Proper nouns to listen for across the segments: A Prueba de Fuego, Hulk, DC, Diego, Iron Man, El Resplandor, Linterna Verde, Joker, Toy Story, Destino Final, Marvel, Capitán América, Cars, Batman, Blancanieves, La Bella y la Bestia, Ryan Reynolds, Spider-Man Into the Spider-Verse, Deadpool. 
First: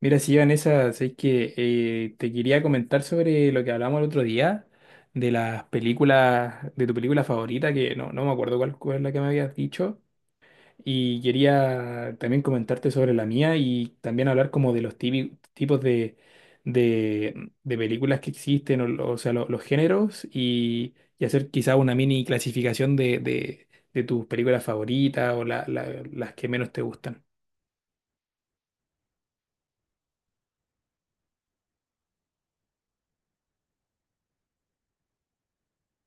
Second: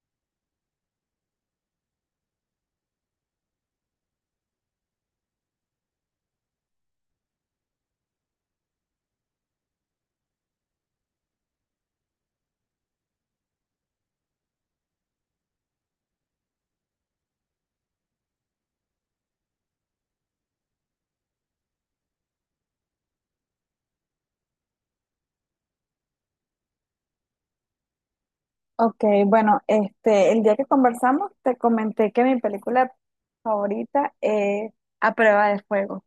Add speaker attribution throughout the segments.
Speaker 1: Mira, sí, Vanessa, sé que te quería comentar sobre lo que hablamos el otro día, de las películas, de tu película favorita, que no me acuerdo cuál, cuál es la que me habías dicho, y quería también comentarte sobre la mía y también hablar como de los tipos de, de películas que existen, o, o sea, lo- los géneros, y hacer quizá una mini clasificación de, de tus películas favoritas o las que menos te gustan.
Speaker 2: Ok, bueno, el día que conversamos te comenté que mi película favorita es A Prueba de Fuego.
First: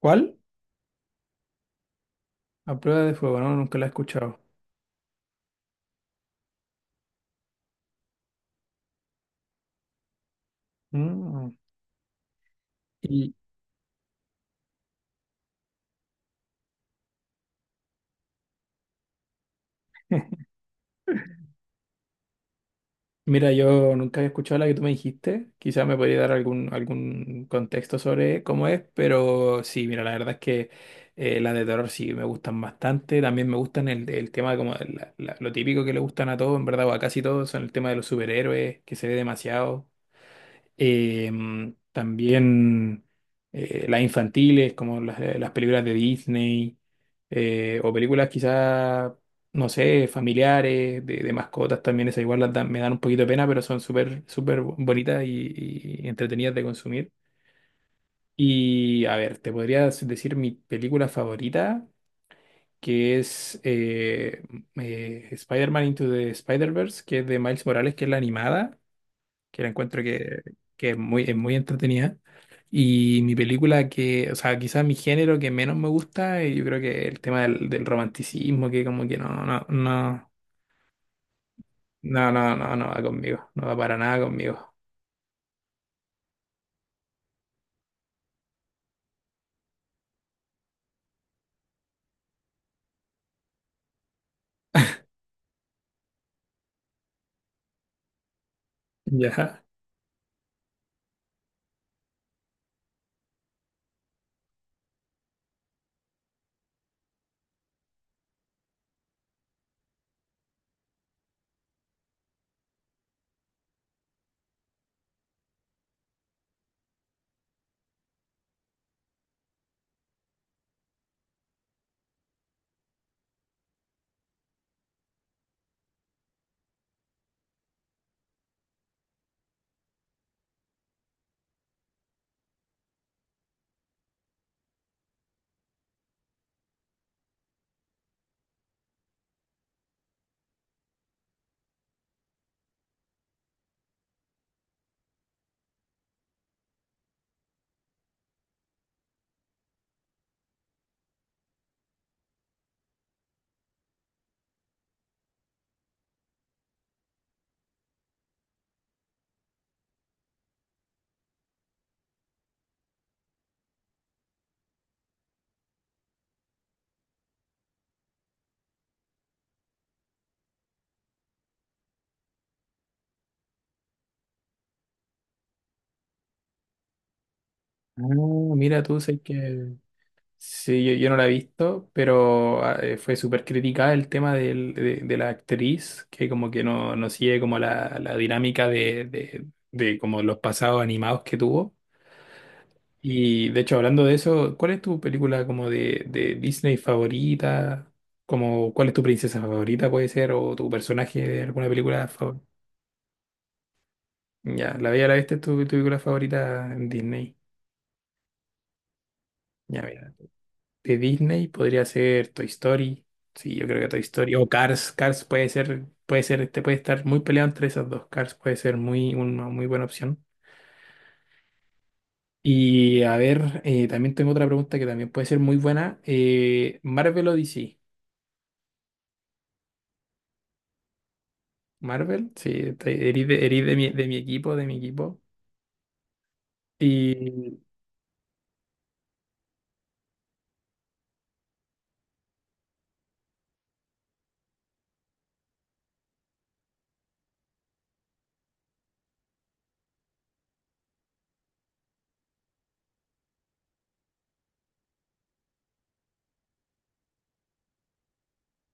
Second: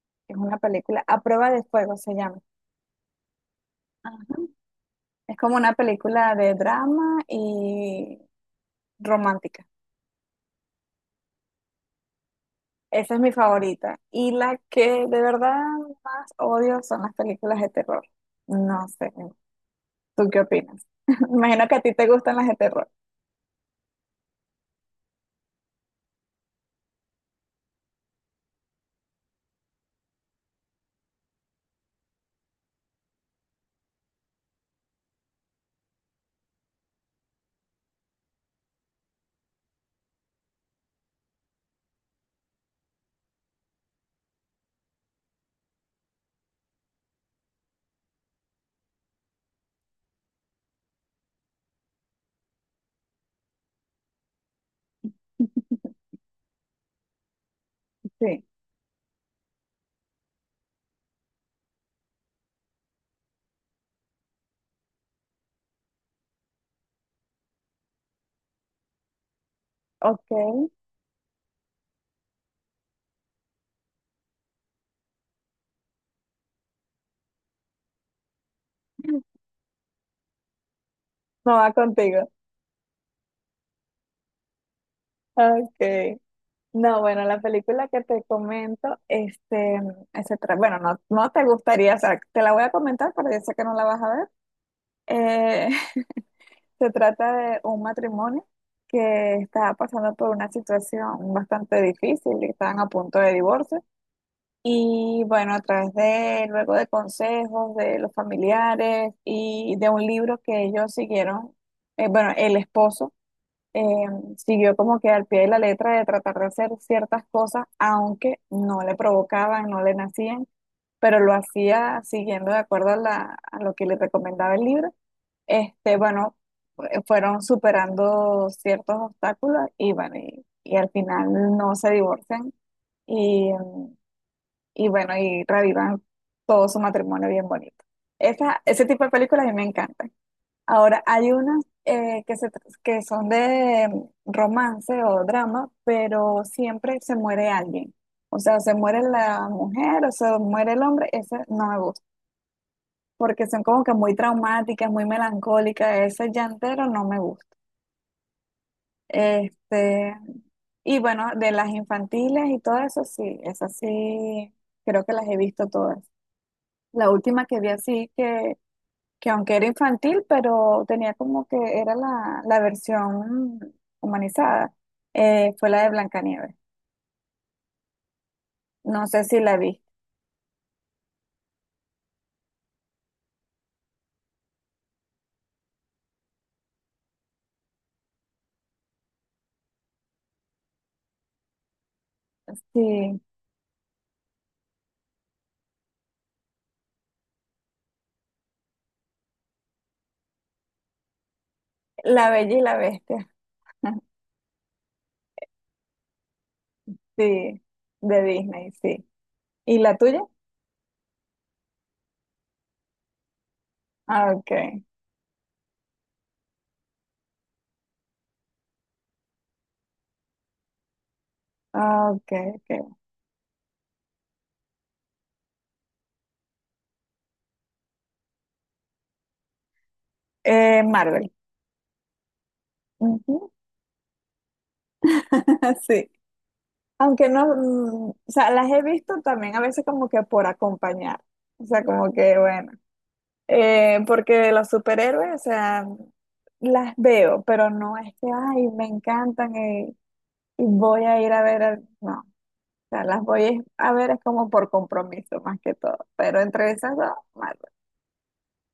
Speaker 1: ¿Cuál?
Speaker 2: Es una película, A Prueba de Fuego se llama.
Speaker 1: A prueba de fuego, no, nunca la he
Speaker 2: Ajá.
Speaker 1: escuchado.
Speaker 2: Es como una película de drama y romántica.
Speaker 1: Mm.
Speaker 2: Esa es mi
Speaker 1: Y
Speaker 2: favorita. Y la que de verdad más odio son las películas de terror. No sé, ¿tú qué opinas? Imagino que a ti te gustan las de terror.
Speaker 1: mira, yo nunca había escuchado la que tú me dijiste. Quizás me podría dar algún, algún contexto sobre cómo es, pero sí, mira, la verdad es que las de terror sí me gustan bastante. También me gustan el tema como de lo típico que le gustan a todos, en verdad, o a casi todos, son el tema de los superhéroes, que se ve demasiado. También las infantiles, como las películas de Disney, o películas quizás, no sé, familiares, de mascotas también, esas igual me dan un poquito de pena, pero son súper, súper bonitas y entretenidas de consumir.
Speaker 2: Sí,
Speaker 1: Y a ver, te podría decir mi película favorita, que es Spider-Man Into the Spider-Verse, que es de Miles Morales, que es la animada que la encuentro
Speaker 2: ok,
Speaker 1: que es muy entretenida. Y mi película que, o sea, quizás mi género que menos me gusta, yo creo que el tema del, del romanticismo, que como que
Speaker 2: no va contigo.
Speaker 1: no va conmigo, no va para nada conmigo.
Speaker 2: Okay. No, bueno, la película que te comento, bueno, no, no te gustaría, o sea, te la voy a comentar, pero yo sé que no la vas a ver. Eh, se trata de un matrimonio que
Speaker 1: Ya.
Speaker 2: está pasando por una situación bastante difícil, y están a punto de divorcio. Y bueno, a través de, luego de consejos de los familiares y de un libro que ellos siguieron, bueno, el esposo eh, siguió como que al pie de la letra de tratar de hacer ciertas cosas, aunque no le provocaban, no le nacían, pero lo hacía siguiendo de acuerdo a, a lo que le recomendaba el libro. Bueno, fueron superando ciertos obstáculos y bueno, y al final no se divorcian y, y bueno, y revivan todo su matrimonio bien bonito. Esa, ese tipo de películas a mí me encantan. Ahora, hay unas que son de romance o drama, pero siempre se muere alguien. O sea, se muere la mujer o se muere el hombre, ese no me gusta, porque son como que muy traumáticas, muy melancólicas, ese llantero no me gusta. Este, y bueno, de las infantiles y todo eso, sí, esas sí, creo que las he visto todas. La última que vi así que aunque era infantil, pero tenía como que era la versión humanizada, fue la de Blancanieves.
Speaker 1: Ah, mira tú,
Speaker 2: No
Speaker 1: sé
Speaker 2: sé si la
Speaker 1: que
Speaker 2: viste.
Speaker 1: sí, yo no la he visto, pero ah, fue súper criticada el tema de la actriz, que como que no, no sigue como la dinámica de, de como los pasados animados que tuvo.
Speaker 2: Sí,
Speaker 1: Y de hecho, hablando de eso, ¿cuál es tu película como de Disney favorita? Como, ¿cuál es tu princesa favorita puede ser? ¿O tu personaje de alguna película
Speaker 2: La
Speaker 1: favorita?
Speaker 2: Bella y la Bestia.
Speaker 1: Ya, La Bella y la Bestia es tu, tu película favorita en Disney.
Speaker 2: Sí, de Disney, sí. ¿Y
Speaker 1: Ya,
Speaker 2: la
Speaker 1: mira.
Speaker 2: tuya?
Speaker 1: De Disney podría ser Toy Story. Sí, yo creo que Toy
Speaker 2: Ah,
Speaker 1: Story. O
Speaker 2: ok,
Speaker 1: Cars. Cars puede ser, este puede estar muy peleado entre esas dos. Cars puede ser muy, una muy buena opción.
Speaker 2: ah, ok, ok.
Speaker 1: Y a ver, también tengo otra pregunta que también puede ser muy buena. ¿Marvel o DC?
Speaker 2: Marvel.
Speaker 1: Marvel, sí,
Speaker 2: Ujú.
Speaker 1: erí de mi equipo, de mi equipo.
Speaker 2: Sí. Aunque no,
Speaker 1: Y
Speaker 2: mm, o sea, las he visto también a veces como que por acompañar. O sea, como que, bueno. Porque los superhéroes, o sea, las veo, pero no es que, ay, me encantan y, voy a ir a ver, al-". No, o sea, a ver es como por compromiso más que todo, pero entre esas dos, Marvel.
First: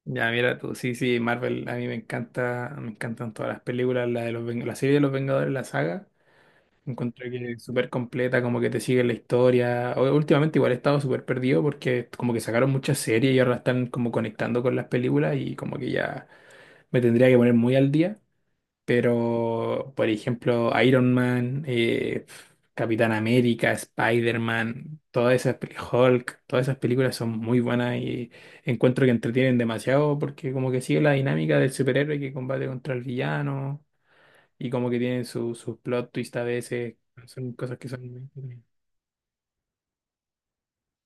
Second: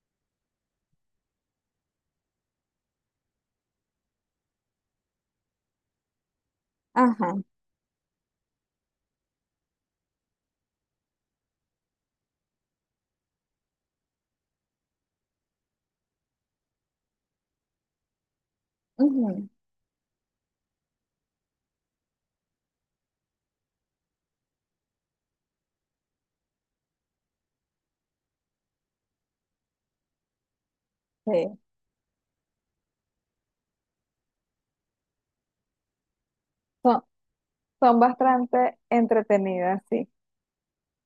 Speaker 1: ya, mira tú, sí, sí, Marvel, a mí me encanta, me encantan todas las películas, la de los, la serie de los Vengadores, la saga. Encuentro
Speaker 2: Ajá,
Speaker 1: que es súper completa, como que te sigue la historia. Últimamente igual he estado súper perdido porque como que sacaron muchas series y ahora la están como conectando con las películas y como que ya me tendría que poner muy al día.
Speaker 2: ujú,
Speaker 1: Pero, por ejemplo, Iron Man, Capitán América, Spider-Man, todas esas, Hulk, todas esas películas son muy buenas y encuentro que entretienen demasiado porque como que sigue la dinámica
Speaker 2: sí,
Speaker 1: del superhéroe que combate contra el villano y como que tienen sus plot twist a veces,
Speaker 2: son,
Speaker 1: son cosas que
Speaker 2: son
Speaker 1: son muy entretenidas.
Speaker 2: bastante entretenidas, sí.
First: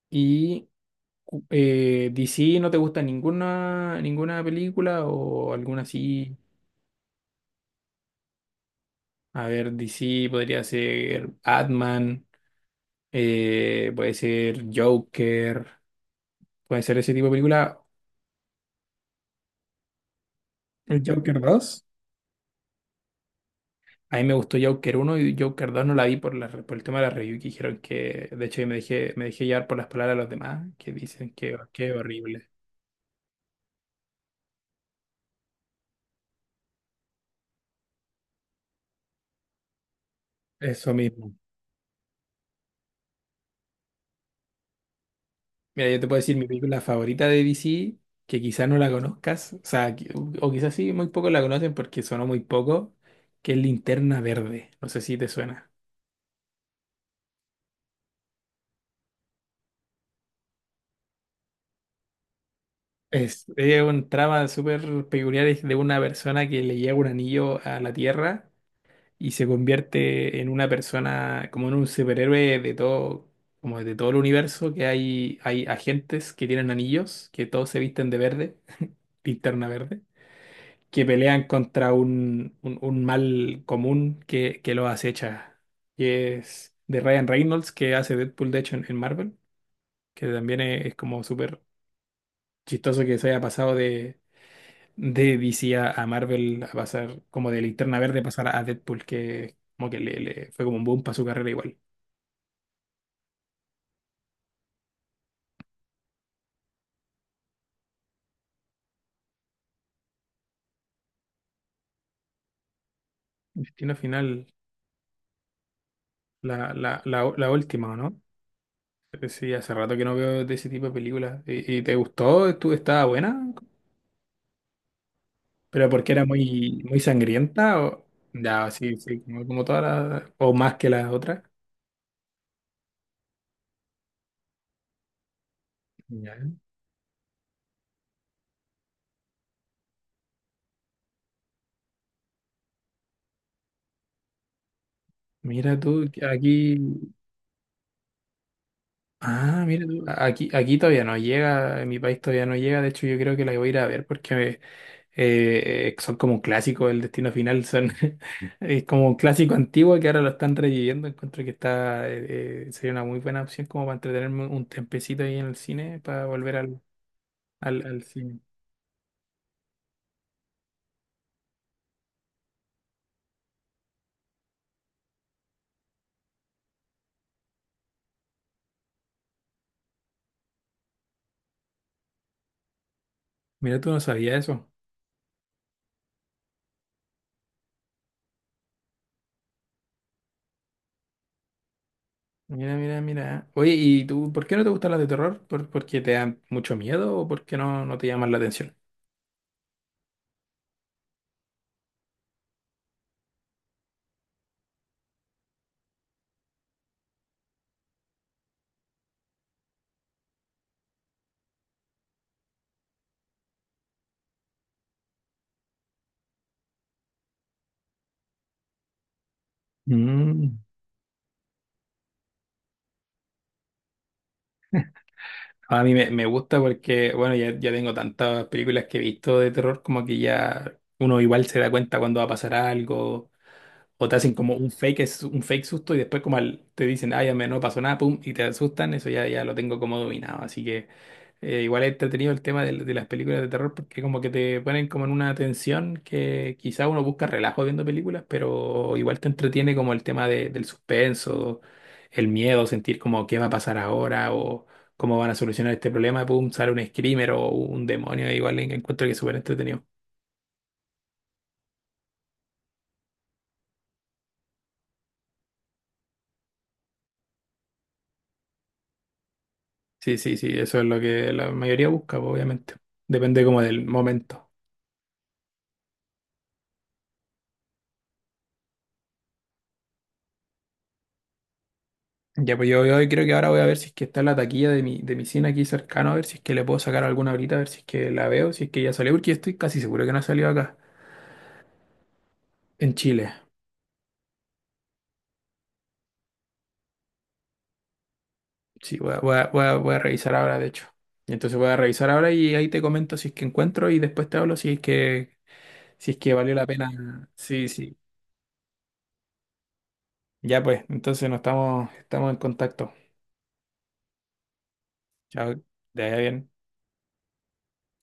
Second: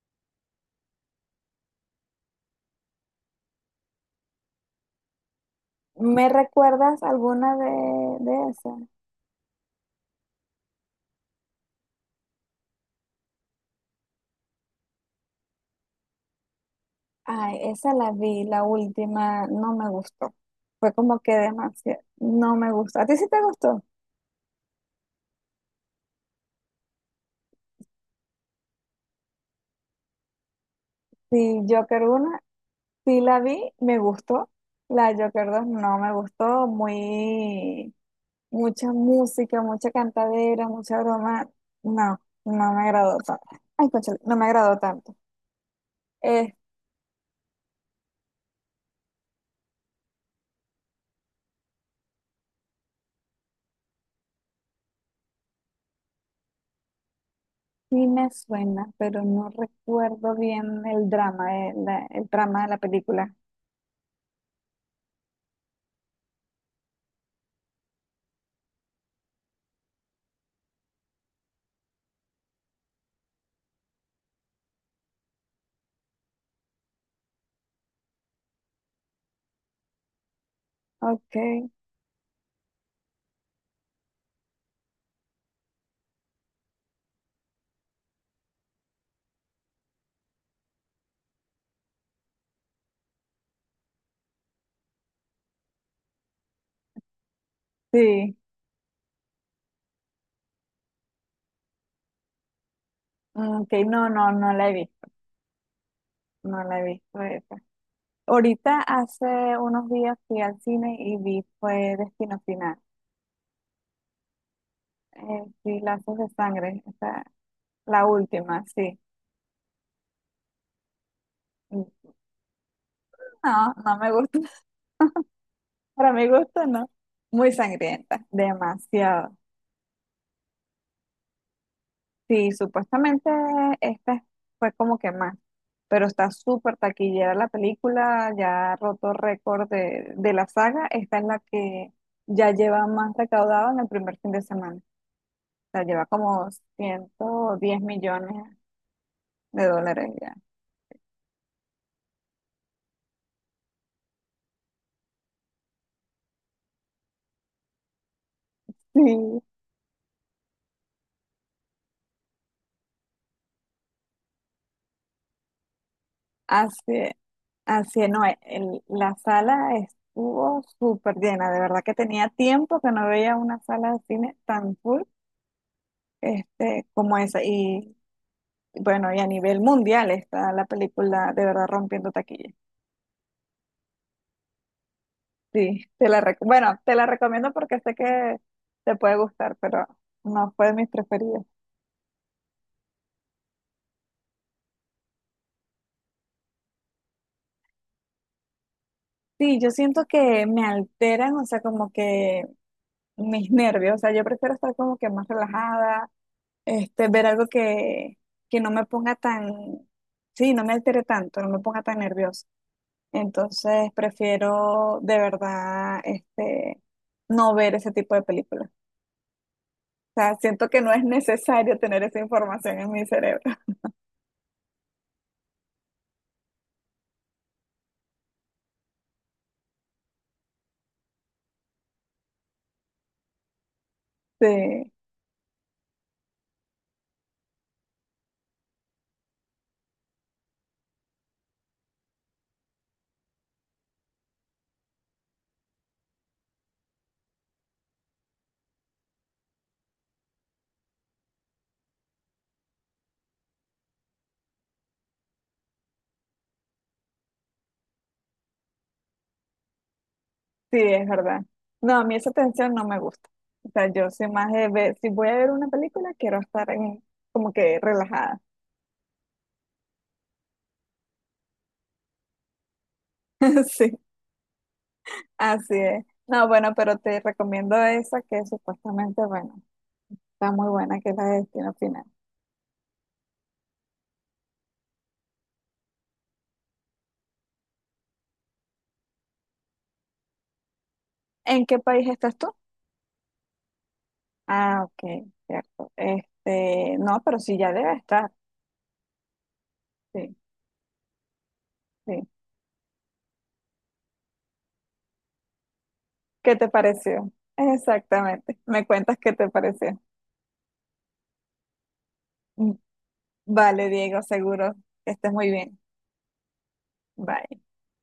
Speaker 1: ¿Y DC no te gusta ninguna, ninguna película o alguna
Speaker 2: ¿Me
Speaker 1: así?
Speaker 2: recuerdas alguna de esas?
Speaker 1: A ver, DC podría ser Batman. Puede ser Joker, puede ser ese tipo de
Speaker 2: Ay,
Speaker 1: película.
Speaker 2: esa la vi, la última, no me gustó. Fue
Speaker 1: ¿El
Speaker 2: como que
Speaker 1: Joker dos?
Speaker 2: demasiado, no me gustó. ¿A ti sí te gustó?
Speaker 1: A mí me gustó Joker uno y Joker 2 no la vi por, la, por el tema de la review que dijeron que, de hecho, yo me dejé llevar por las palabras de los demás que dicen
Speaker 2: Sí,
Speaker 1: que
Speaker 2: Joker 1
Speaker 1: horrible.
Speaker 2: sí la vi, me gustó. La de Joker 2 no me gustó, muy mucha música, mucha cantadera,
Speaker 1: Eso
Speaker 2: mucha
Speaker 1: mismo.
Speaker 2: broma. No, no me agradó tanto. Ay, cónchale, no me agradó tanto.
Speaker 1: Mira, yo te puedo decir mi
Speaker 2: Eh,
Speaker 1: película favorita de DC, que quizás no la conozcas, o sea, o quizás sí, muy pocos la conocen porque sonó muy poco, que es Linterna Verde. No sé si te suena.
Speaker 2: sí me suena, pero no recuerdo bien el drama, el drama de la película.
Speaker 1: Es un trama súper peculiar, es de una persona que le llega un anillo a la Tierra y se convierte en una persona, como en un superhéroe de todo, como de todo el universo, que hay agentes que tienen anillos, que todos se visten de verde, linterna verde, que pelean
Speaker 2: Okay,
Speaker 1: contra un, un mal común que los acecha. Y es de Ryan Reynolds, que hace Deadpool, de hecho, en Marvel, que también es como súper chistoso que se haya pasado de DC a Marvel, a pasar como de Linterna Verde,
Speaker 2: sí.
Speaker 1: pasar a Deadpool, que como que le fue como un boom para su carrera igual.
Speaker 2: Ok, no, no, no la vi, no la vi. Fue esa. Ahorita hace unos días fui al cine y vi fue Destino Final.
Speaker 1: Destino Final,
Speaker 2: Sí, lazos de sangre.
Speaker 1: la última, ¿o
Speaker 2: La
Speaker 1: ¿no?
Speaker 2: última, sí.
Speaker 1: Sí, hace rato que no veo de ese tipo de películas. Y
Speaker 2: No,
Speaker 1: te gustó? Estaba buena?
Speaker 2: no me gusta.
Speaker 1: ¿Pero porque
Speaker 2: Para
Speaker 1: era
Speaker 2: mi gusto,
Speaker 1: muy,
Speaker 2: no.
Speaker 1: muy
Speaker 2: Muy
Speaker 1: sangrienta? ¿O?
Speaker 2: sangrienta,
Speaker 1: Ya, sí, sí,
Speaker 2: demasiado.
Speaker 1: como, como todas las... ¿O más que las otras?
Speaker 2: Sí, supuestamente esta fue como que más, pero está
Speaker 1: Ya.
Speaker 2: súper taquillera la película, ya ha roto récord de la saga. Esta es la que ya lleva más recaudado en el primer fin de semana. O
Speaker 1: Mira
Speaker 2: sea, lleva
Speaker 1: tú, que
Speaker 2: como
Speaker 1: aquí...
Speaker 2: 110 millones
Speaker 1: Ah,
Speaker 2: de
Speaker 1: mira tú.
Speaker 2: dólares ya.
Speaker 1: Aquí, aquí todavía no llega, en mi país todavía no llega. De hecho, yo creo que la voy a ir a ver porque son como un clásico del Destino Final, son es como un
Speaker 2: Sí.
Speaker 1: clásico antiguo que ahora lo están reviviendo. Encuentro que está sería una muy buena opción como para entretenerme un tempecito ahí en el cine para volver al,
Speaker 2: Hace,
Speaker 1: al
Speaker 2: no,
Speaker 1: cine.
Speaker 2: la sala estuvo súper llena, de verdad que tenía tiempo que no veía una sala de cine tan full como esa. Y bueno, y a nivel mundial está la película de verdad rompiendo taquilla.
Speaker 1: Mira, tú no sabías eso.
Speaker 2: Sí, bueno, te la recomiendo porque sé que te puede gustar, pero no fue de mis preferidas.
Speaker 1: Mira, mira, mira. Oye, ¿y tú por qué no te gustan las de terror? ¿Por, porque te dan mucho miedo o porque no, no te llaman la atención?
Speaker 2: Sí, yo siento que me alteran, o sea, como que mis nervios, o sea, yo prefiero estar como que más relajada, ver algo que no me ponga tan, sí, no me altere tanto, no me ponga tan nerviosa. Entonces prefiero de verdad no ver ese tipo de películas. O sea,
Speaker 1: Mm.
Speaker 2: siento que no es necesario tener esa información en mi cerebro.
Speaker 1: A mí me gusta porque, bueno, ya, ya tengo tantas películas que he visto de terror, como que ya uno igual se da cuenta cuando va a pasar algo. O te hacen como un
Speaker 2: Sí,
Speaker 1: fake, es un fake susto y después como te dicen, ay, a mí no pasó nada, pum, y te asustan, eso ya, ya lo tengo como dominado. Así que igual he entretenido el tema de las películas de terror porque como que te ponen como en una tensión que quizá uno busca relajo viendo películas, pero igual te entretiene como el tema del suspenso, el miedo, sentir como qué va a pasar ahora o cómo van a solucionar este problema, pum, sale un screamer o un demonio, igual encuentro que es súper entretenido.
Speaker 2: sí, es verdad. No, a mí esa tensión no me gusta. O sea, yo soy más de ver, si voy a ver una película, quiero estar en- como que relajada.
Speaker 1: Sí, sí, sí, eso es lo que la mayoría busca, pues, obviamente. Depende como del
Speaker 2: Sí,
Speaker 1: momento.
Speaker 2: así es. No, bueno, pero te recomiendo esa que supuestamente, bueno. Está muy buena que es la de Destino Final.
Speaker 1: Ya, pues yo creo que ahora voy a ver si es que está en la taquilla de mi cine aquí cercano, a ver si es que le puedo sacar alguna ahorita, a ver si es que la veo, si es que ya salió, porque estoy casi seguro que no ha salido acá,
Speaker 2: ¿En qué país estás tú?
Speaker 1: en Chile.
Speaker 2: Ah, ok, cierto. No, pero sí ya debe estar.
Speaker 1: Sí, voy a, voy a, voy a revisar
Speaker 2: Sí,
Speaker 1: ahora, de hecho. Y entonces voy a revisar
Speaker 2: sí.
Speaker 1: ahora y ahí te comento si es que encuentro y después te hablo si es que, si es que valió
Speaker 2: ¿Qué
Speaker 1: la
Speaker 2: te
Speaker 1: pena.
Speaker 2: pareció?
Speaker 1: Sí, sí.
Speaker 2: Exactamente. Me cuentas qué te pareció.
Speaker 1: Ya, pues, entonces nos estamos, estamos en
Speaker 2: Mm,
Speaker 1: contacto.
Speaker 2: vale, Diego, seguro que estés muy
Speaker 1: Chao,
Speaker 2: bien.
Speaker 1: te vaya bien.
Speaker 2: Bye.